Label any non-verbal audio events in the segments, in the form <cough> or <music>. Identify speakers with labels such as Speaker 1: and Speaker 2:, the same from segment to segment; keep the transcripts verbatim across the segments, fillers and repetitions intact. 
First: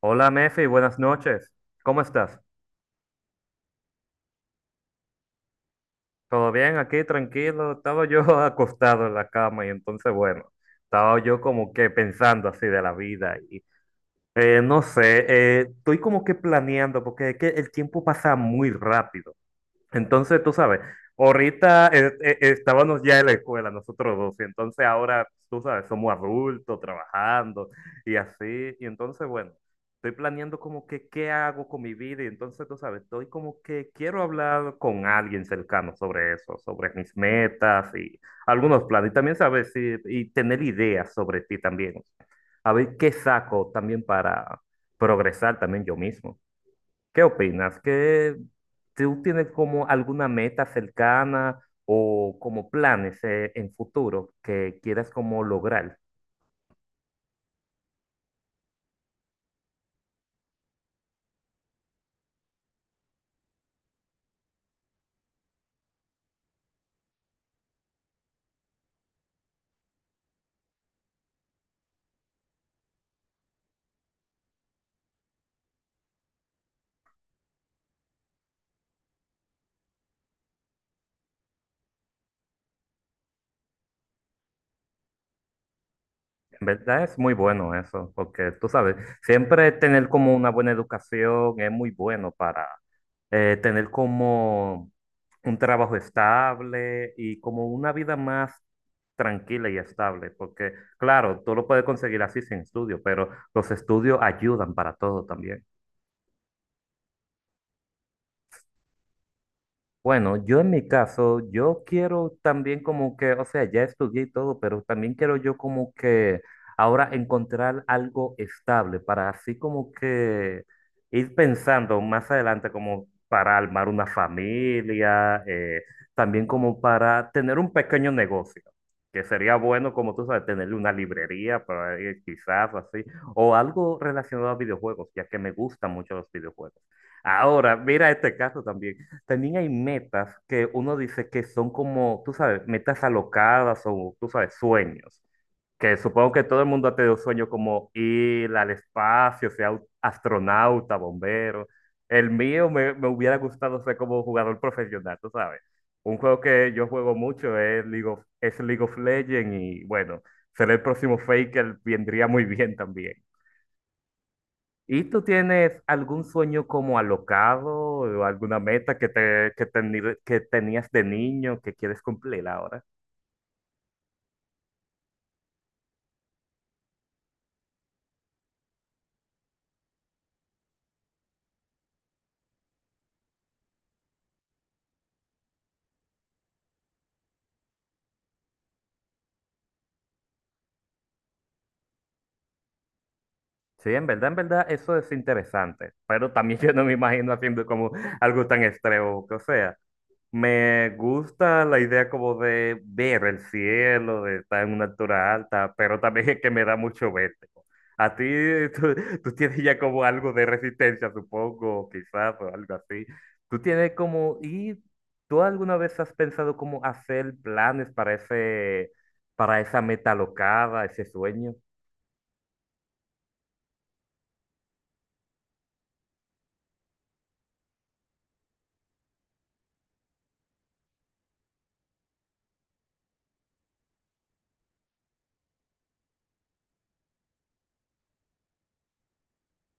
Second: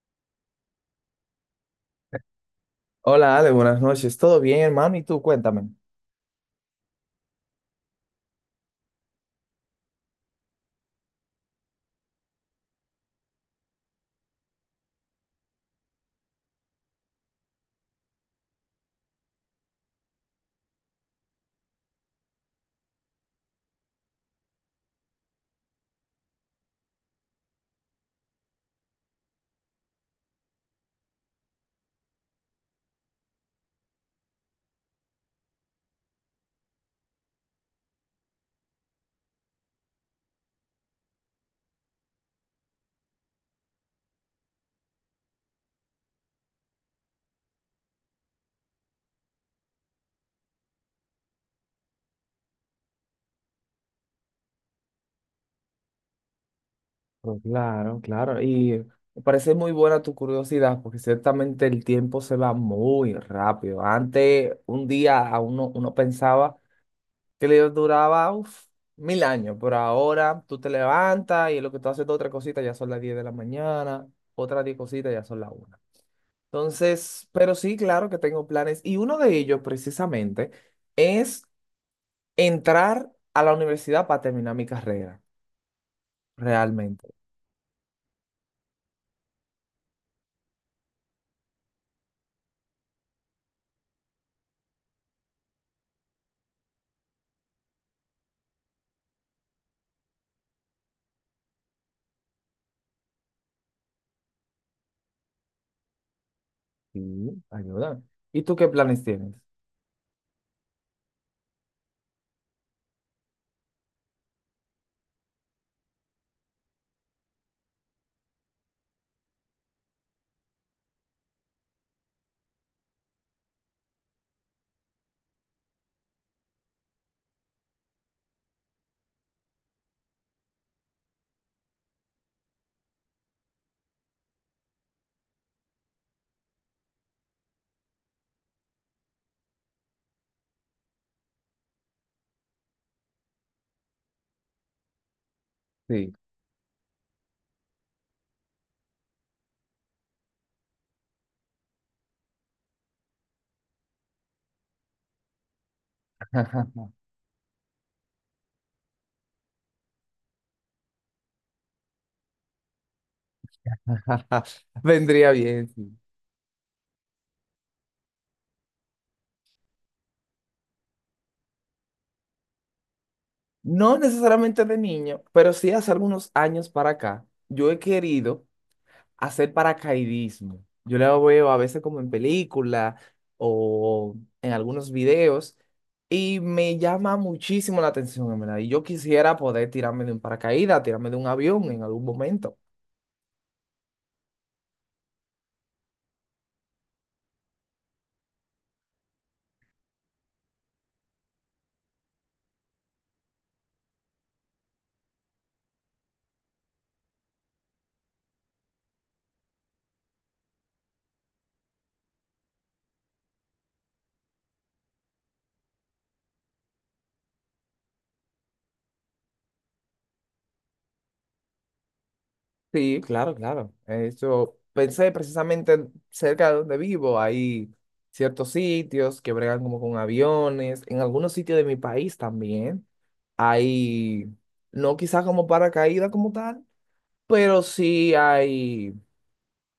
Speaker 1: Hola Mefi, buenas noches. ¿Cómo estás?
Speaker 2: Hola Ale, buenas noches. ¿Todo bien, hermano? ¿Y tú? Cuéntame.
Speaker 1: ¿Todo bien aquí? Tranquilo. Estaba yo <laughs> acostado en la cama y entonces, bueno, estaba yo como que pensando así de la vida y eh, no sé, eh, estoy como que planeando porque es que el tiempo pasa muy rápido. Entonces, tú sabes, ahorita eh, eh, estábamos ya en la escuela, nosotros dos, y entonces ahora, pues, tú sabes, somos adultos, trabajando y así, y entonces, bueno, estoy planeando como que qué hago con mi vida, y entonces, tú sabes, estoy como que quiero hablar con alguien cercano sobre eso, sobre mis metas y algunos planes, y también, sabes, y, y tener ideas sobre ti también, a ver qué saco también para progresar también yo mismo. ¿Qué opinas? ¿Qué tú tienes como alguna meta cercana o como planes eh, en futuro que quieras como lograr?
Speaker 2: Pues claro, claro. Y me parece muy buena tu curiosidad, porque ciertamente el tiempo se va muy rápido. Antes, un día a uno, uno pensaba que le duraba uf, mil años, pero ahora tú te levantas y en lo que tú haces otra cosita ya son las diez de la mañana, otras diez cositas ya son las una. Entonces, pero sí, claro que tengo planes. Y uno de ellos, precisamente, es entrar a la universidad para terminar mi carrera.
Speaker 1: En verdad
Speaker 2: Realmente,
Speaker 1: es muy bueno eso, porque tú sabes, siempre tener como una buena educación es muy bueno para eh, tener como un trabajo estable y como una vida más tranquila y estable, porque claro, tú lo puedes conseguir así sin estudio, pero los estudios ayudan para todo también.
Speaker 2: sí, ayúdame. ¿Y tú qué planes tienes?
Speaker 1: Bueno, yo en mi caso, yo quiero también como que, o sea, ya estudié y todo, pero también quiero yo como que ahora encontrar algo estable para así como que ir pensando más adelante como para armar una familia, eh, también como para tener un pequeño negocio, que sería bueno como tú sabes, tener una librería para ir quizás así, o algo relacionado a videojuegos, ya que me gustan mucho los videojuegos. Ahora, mira este caso también. También hay metas que uno dice que son como, tú sabes, metas alocadas o, tú sabes, sueños. Que
Speaker 2: Sí.
Speaker 1: supongo que todo el mundo ha tenido sueños como ir al espacio, sea au- astronauta, bombero. El mío me, me hubiera gustado ser como jugador profesional, tú sabes. Un juego que yo
Speaker 2: <laughs>
Speaker 1: juego mucho es League of, es League of Legends y bueno, ser el próximo Faker vendría muy bien también. ¿Y tú
Speaker 2: Vendría bien,
Speaker 1: tienes
Speaker 2: sí.
Speaker 1: algún sueño como alocado o alguna meta que, te, que, teni- que tenías de niño que quieres cumplir ahora?
Speaker 2: No necesariamente de niño, pero sí hace algunos años para acá, yo he querido hacer paracaidismo. Yo lo veo a veces como en película o en algunos videos y me llama muchísimo la atención, en verdad. Y yo quisiera poder tirarme de un paracaídas, tirarme de un avión en algún momento.
Speaker 1: Sí, en verdad, en verdad, eso es interesante, pero también <laughs> yo no me imagino haciendo como algo tan extremo, o sea. Me gusta la idea como de ver el cielo, de estar en una altura alta, pero también es que me da mucho vértigo. A ti, <laughs> tú, tú tienes ya como algo de resistencia, supongo, quizás, o algo así. Tú tienes como, ¿y tú alguna vez has pensado cómo hacer planes para ese, para esa meta alocada, ese sueño?
Speaker 2: Sí, claro, claro. Eso pensé precisamente cerca de donde vivo. Hay ciertos sitios que bregan como con aviones. En algunos sitios de mi país también hay, no quizás como paracaídas como tal, pero sí hay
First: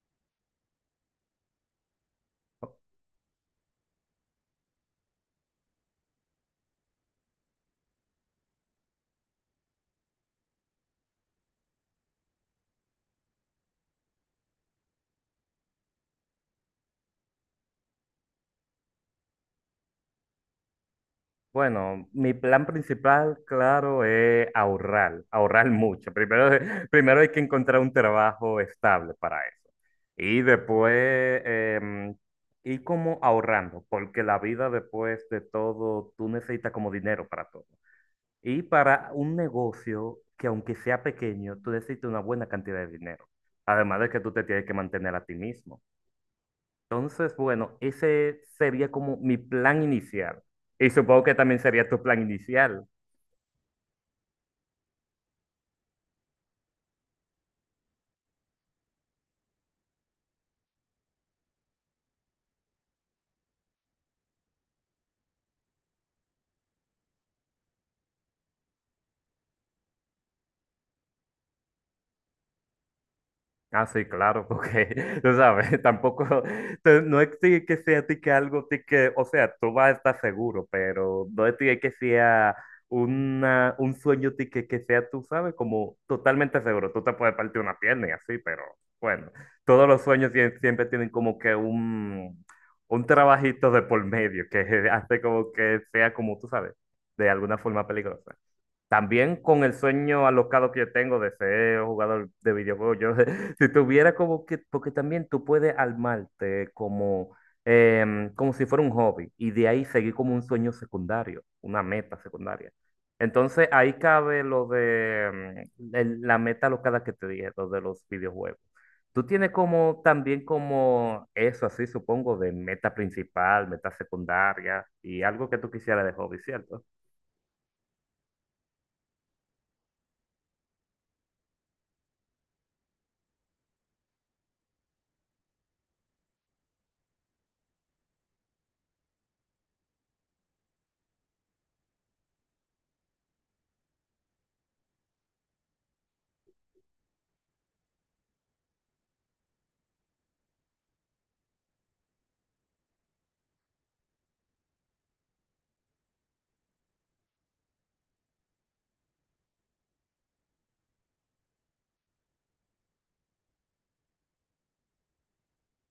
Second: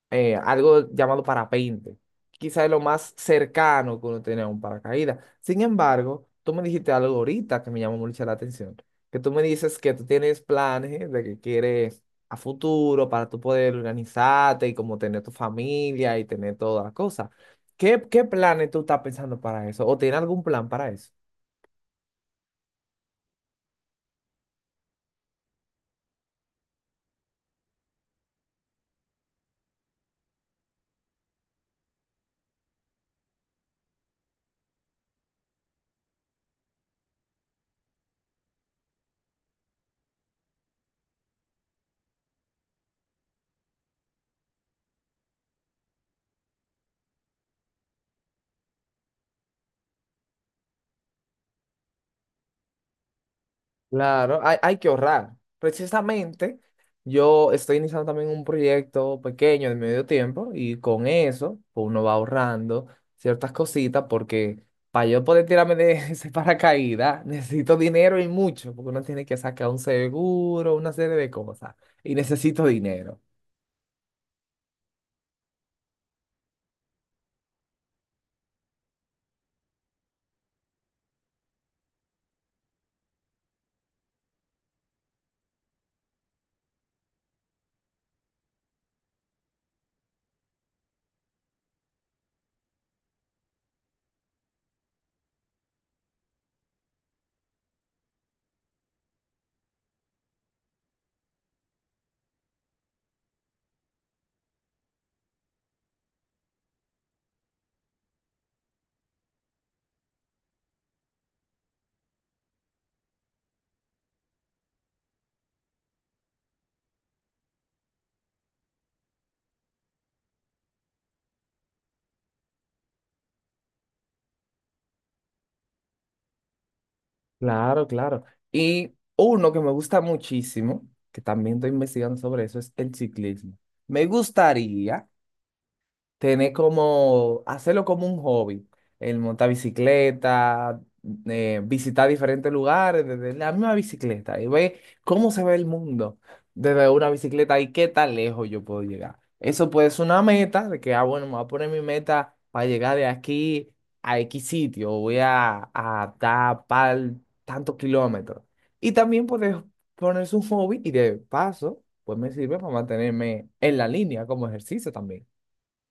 Speaker 2: eh, algo llamado parapente. Quizá es lo más cercano que uno tiene a un paracaídas. Sin embargo, tú me dijiste algo ahorita que me llamó mucho la atención, que tú me dices que tú tienes planes de que quieres a futuro para tú poder organizarte y como tener tu familia y tener todas las cosas. ¿Qué, qué planes tú estás pensando para eso? ¿O tienes algún plan para eso?
Speaker 1: Bueno, mi plan principal, claro, es ahorrar, ahorrar mucho. Primero, <laughs> primero hay que encontrar un trabajo estable para eso. Y después em, ir como ahorrando, porque la vida después de todo, tú necesitas como dinero para todo. Y para un negocio que aunque sea pequeño, tú necesitas una buena cantidad de dinero. Además de que tú te tienes que mantener a ti mismo. Entonces, bueno, ese sería como mi plan inicial. Y supongo que también sería tu plan inicial.
Speaker 2: Claro, hay, hay que ahorrar. Precisamente, yo estoy iniciando también un proyecto pequeño de medio tiempo y con eso pues uno va ahorrando ciertas cositas porque para yo poder tirarme de <laughs> ese paracaídas necesito dinero y mucho porque uno tiene que sacar un seguro, una serie de cosas y necesito dinero.
Speaker 1: Ah, sí, claro, porque <laughs> tú sabes, tampoco, te- no es ti que sea ti que algo, ti que, o sea, tú vas a estar seguro, pero no es ti que sea una, un sueño ti que, que sea, tú sabes, como totalmente seguro. Tú te puedes partir una pierna y así, pero bueno, todos los sueños sie- siempre tienen como que un, un trabajito de por medio que <laughs> hace como que sea como tú sabes, de alguna forma peligrosa. También con el sueño alocado que yo tengo de ser jugador de videojuegos, yo, <laughs> si tuviera como que, porque también tú puedes armarte como, em, como si fuera un hobby y de ahí seguir como un sueño secundario, una meta secundaria. Entonces ahí cabe lo de em, el- la meta alocada que te dije, lo de los videojuegos. Tú tienes como también como eso así, supongo, de meta principal, meta secundaria y algo que tú quisieras de hobby, ¿cierto?
Speaker 2: Claro, claro. Y uno que me gusta muchísimo, que también estoy investigando sobre eso, es el ciclismo. Me gustaría tener como, hacerlo como un hobby, el montar bicicleta, eh, visitar diferentes lugares desde la misma bicicleta y ver cómo se ve el mundo desde una bicicleta y qué tan lejos yo puedo llegar. Eso puede ser una meta de que, ah, bueno, me voy a poner mi meta para llegar de aquí a X sitio, voy a, a tapar tantos kilómetros. Y también puedes ponerse un hobby y de paso, pues me sirve para mantenerme en la línea como ejercicio también.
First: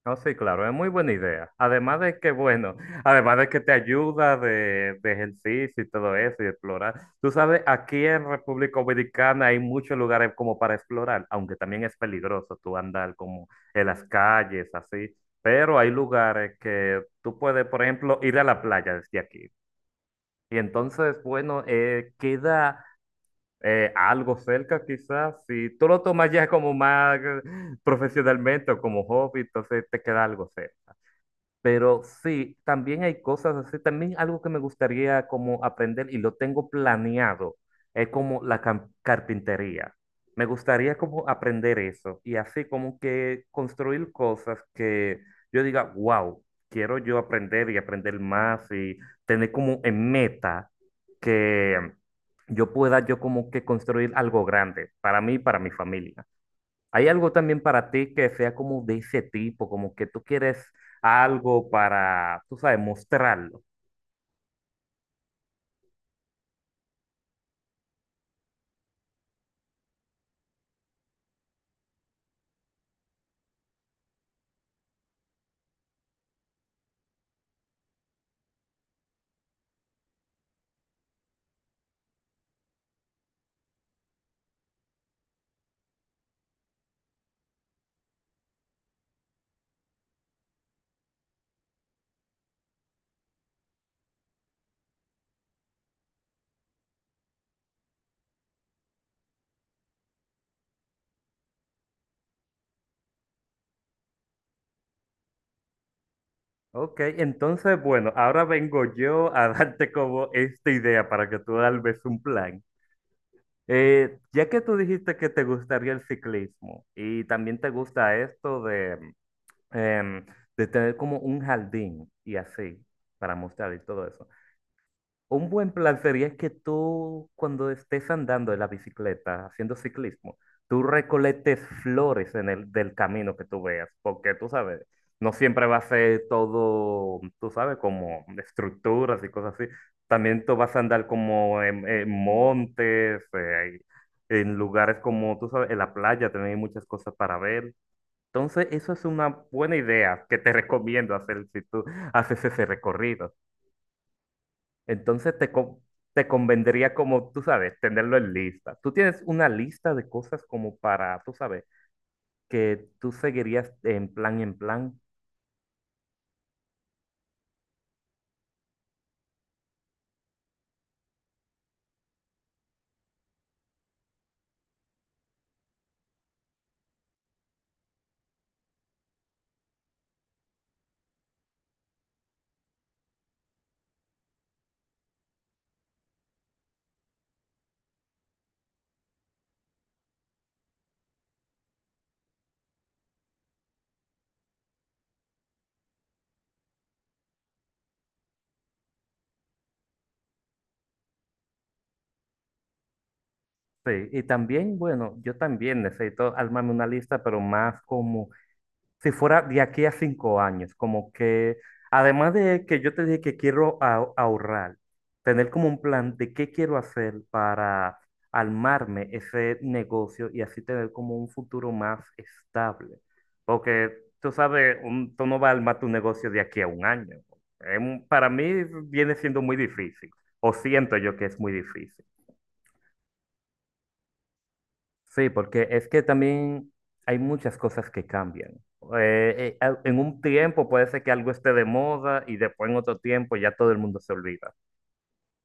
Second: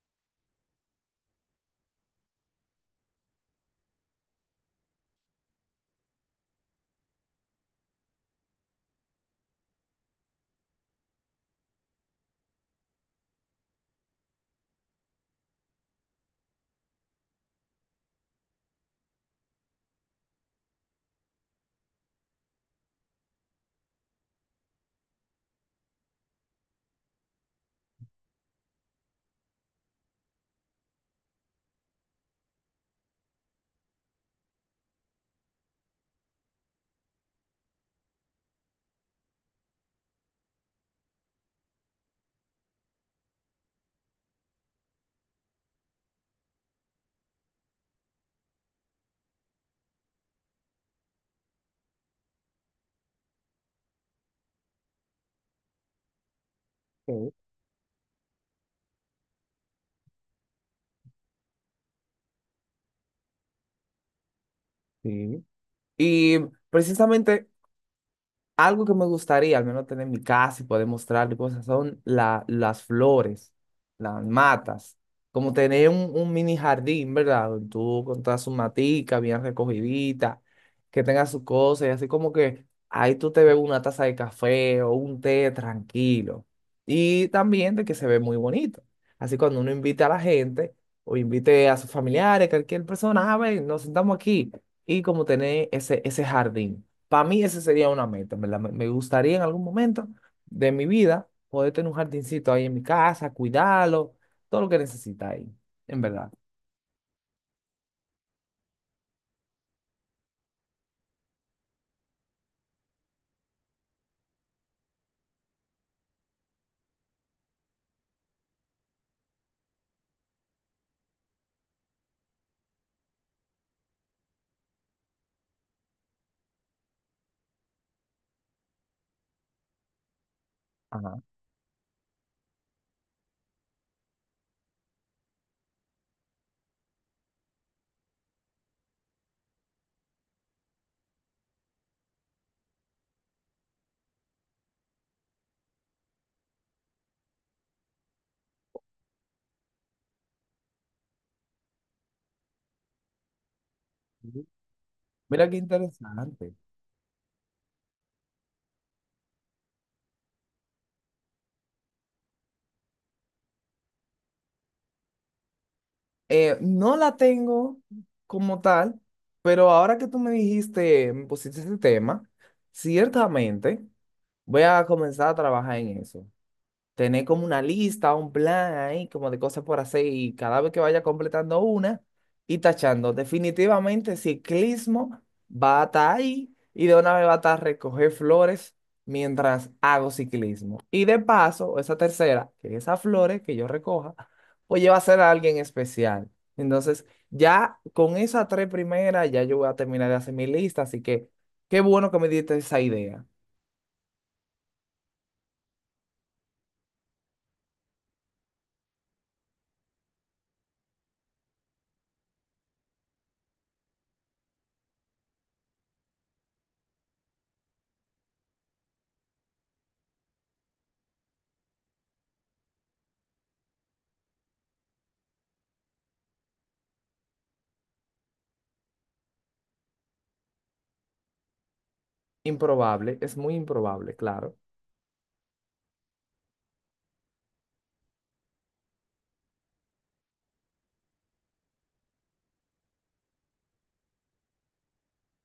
Speaker 1: No, sí, claro, es muy buena idea. Además de que, bueno, <laughs> además de que te ayuda de, de ejercicio y todo eso y explorar. Tú sabes, aquí en República Dominicana hay muchos lugares como para explorar, aunque también es peligroso tú andar como en las calles, así. Pero hay lugares que tú puedes, por ejemplo, ir a la playa desde aquí. Y entonces, bueno, eh, queda eh, algo cerca quizás. Si tú lo tomas ya como más eh, profesionalmente o como hobby, entonces te queda algo cerca. Pero sí, también hay cosas así, también algo que me gustaría como aprender y lo tengo planeado, es como la cam- carpintería. Me gustaría como aprender eso y así como que construir cosas que yo diga, wow, quiero yo aprender y aprender más y tener como en meta que yo pueda yo como que construir algo grande para mí y para mi familia. ¿Hay algo también para ti que sea como de ese tipo, como que tú quieres algo para, tú sabes, mostrarlo?
Speaker 2: Sí. Y precisamente algo que me gustaría al menos tener en mi casa y poder mostrarle cosas son la, las flores, las matas, como tener un, un mini jardín, ¿verdad? Donde tú con todas sus maticas bien recogiditas, que tenga sus cosas y así como que ahí tú te ves una taza de café o un té tranquilo. Y también de que se ve muy bonito. Así cuando uno invita a la gente o invite a sus familiares, cualquier persona, a ver, nos sentamos aquí y como tener ese, ese jardín. Para mí esa sería una meta, ¿verdad? Me me gustaría en algún momento de mi vida poder tener un jardincito ahí en mi casa, cuidarlo, todo lo que necesita ahí, en verdad.
Speaker 1: Ok, entonces, bueno, ahora vengo yo a <laughs> darte como esta idea para que tú tal vez un plan. Eh, ya que tú dijiste que te gustaría el ciclismo y también te gusta esto de, em, de tener como un jardín y así para mostrar y todo eso. Un buen plan sería que tú, cuando estés andando en la bicicleta, haciendo ciclismo, tú
Speaker 2: Ajá.
Speaker 1: recolectes flores en el del camino que tú veas, porque tú sabes, no siempre va a ser todo, tú sabes, como estructuras y cosas así. También tú vas a andar como en, en montes, eh, en lugares como, tú sabes, en la playa también hay muchas cosas para ver. Entonces, eso es una buena idea que te <laughs> recomiendo hacer si tú haces ese recorrido. Entonces
Speaker 2: Mira
Speaker 1: te,
Speaker 2: qué
Speaker 1: co- te
Speaker 2: interesante.
Speaker 1: convendría como, tú sabes, tenerlo en lista. Tú tienes una lista de cosas como para, tú sabes, que tú seguirías en plan, en plan.
Speaker 2: Eh, no la tengo como tal, pero ahora que tú me dijiste, me pusiste ese tema, ciertamente voy a comenzar a trabajar en eso. Tener como una lista, un plan ahí, como de cosas por hacer y cada vez que vaya completando una y tachando, definitivamente ciclismo va a estar ahí y de una vez va a estar recoger flores mientras hago ciclismo. Y de paso, esa tercera, que esas flores que yo recoja, pues va a ser a alguien especial. Entonces, ya con esas tres primeras, ya yo voy a terminar de hacer mi lista, así que qué bueno que me diste esa idea.
Speaker 1: Sí, y también, bueno, yo también necesito armarme una lista, pero más como si fuera de aquí a cinco años, como que, además de que yo te dije que quiero a- ahorrar, tener como un plan de qué quiero hacer para armarme ese negocio y así tener como un futuro más estable. Porque tú sabes, un, tú no vas a armar tu negocio de aquí a un año. Es un- para mí viene siendo muy difícil, o siento yo que es muy difícil.
Speaker 2: Improbable, es muy improbable, claro.
Speaker 1: Sí, porque es que también hay muchas cosas que cambian. Eh, eh, al- en un tiempo puede ser que algo esté de moda y después en otro tiempo ya todo el mundo se olvida.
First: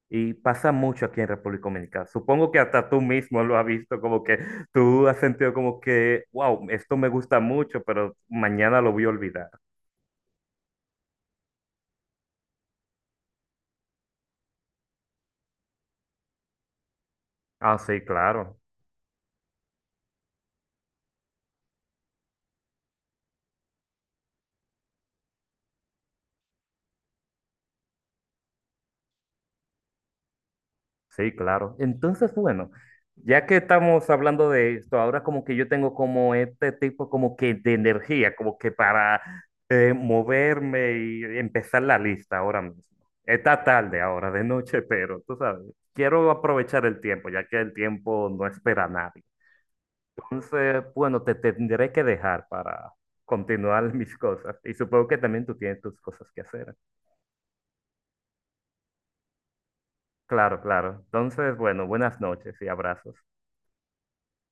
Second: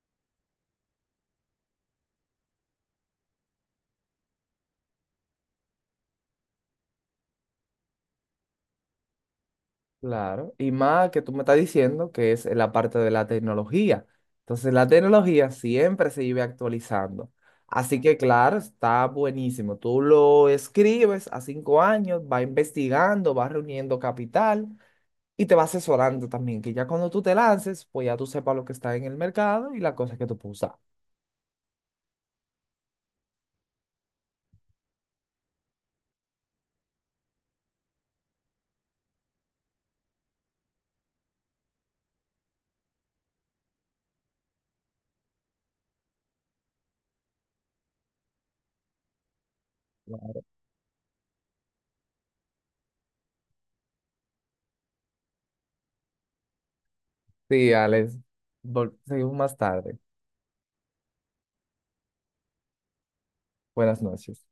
Speaker 1: Y pasa mucho aquí en República Dominicana. Supongo que hasta tú mismo lo has visto, como que tú has sentido como que, wow, esto me gusta mucho, pero mañana lo voy a olvidar.
Speaker 2: Claro, y más que tú me estás diciendo que es la parte de la tecnología. Entonces, la tecnología siempre se vive actualizando.
Speaker 1: Ah,
Speaker 2: Así
Speaker 1: sí,
Speaker 2: que, claro,
Speaker 1: claro.
Speaker 2: está buenísimo. Tú lo escribes a cinco años, va investigando, va reuniendo capital y te va asesorando también, que ya cuando tú te lances, pues ya tú sepas lo que está en el mercado y las cosas que tú puedes usar.
Speaker 1: Sí, claro. Entonces, bueno, ya que estamos hablando de esto, ahora como que yo tengo como este tipo como que de energía, como que para eh, moverme y empezar la lista ahora mismo. Está tarde ahora, de noche, pero tú sabes, quiero aprovechar el tiempo, ya que el tiempo no espera a nadie. Entonces, bueno, te tendré que dejar para continuar <laughs> mis cosas. Y supongo que también tú tienes tus cosas que hacer.
Speaker 2: Sí, Alex, vol- seguimos más tarde.
Speaker 1: Claro, claro. Entonces, bueno, buenas noches y abrazos.
Speaker 2: Buenas noches.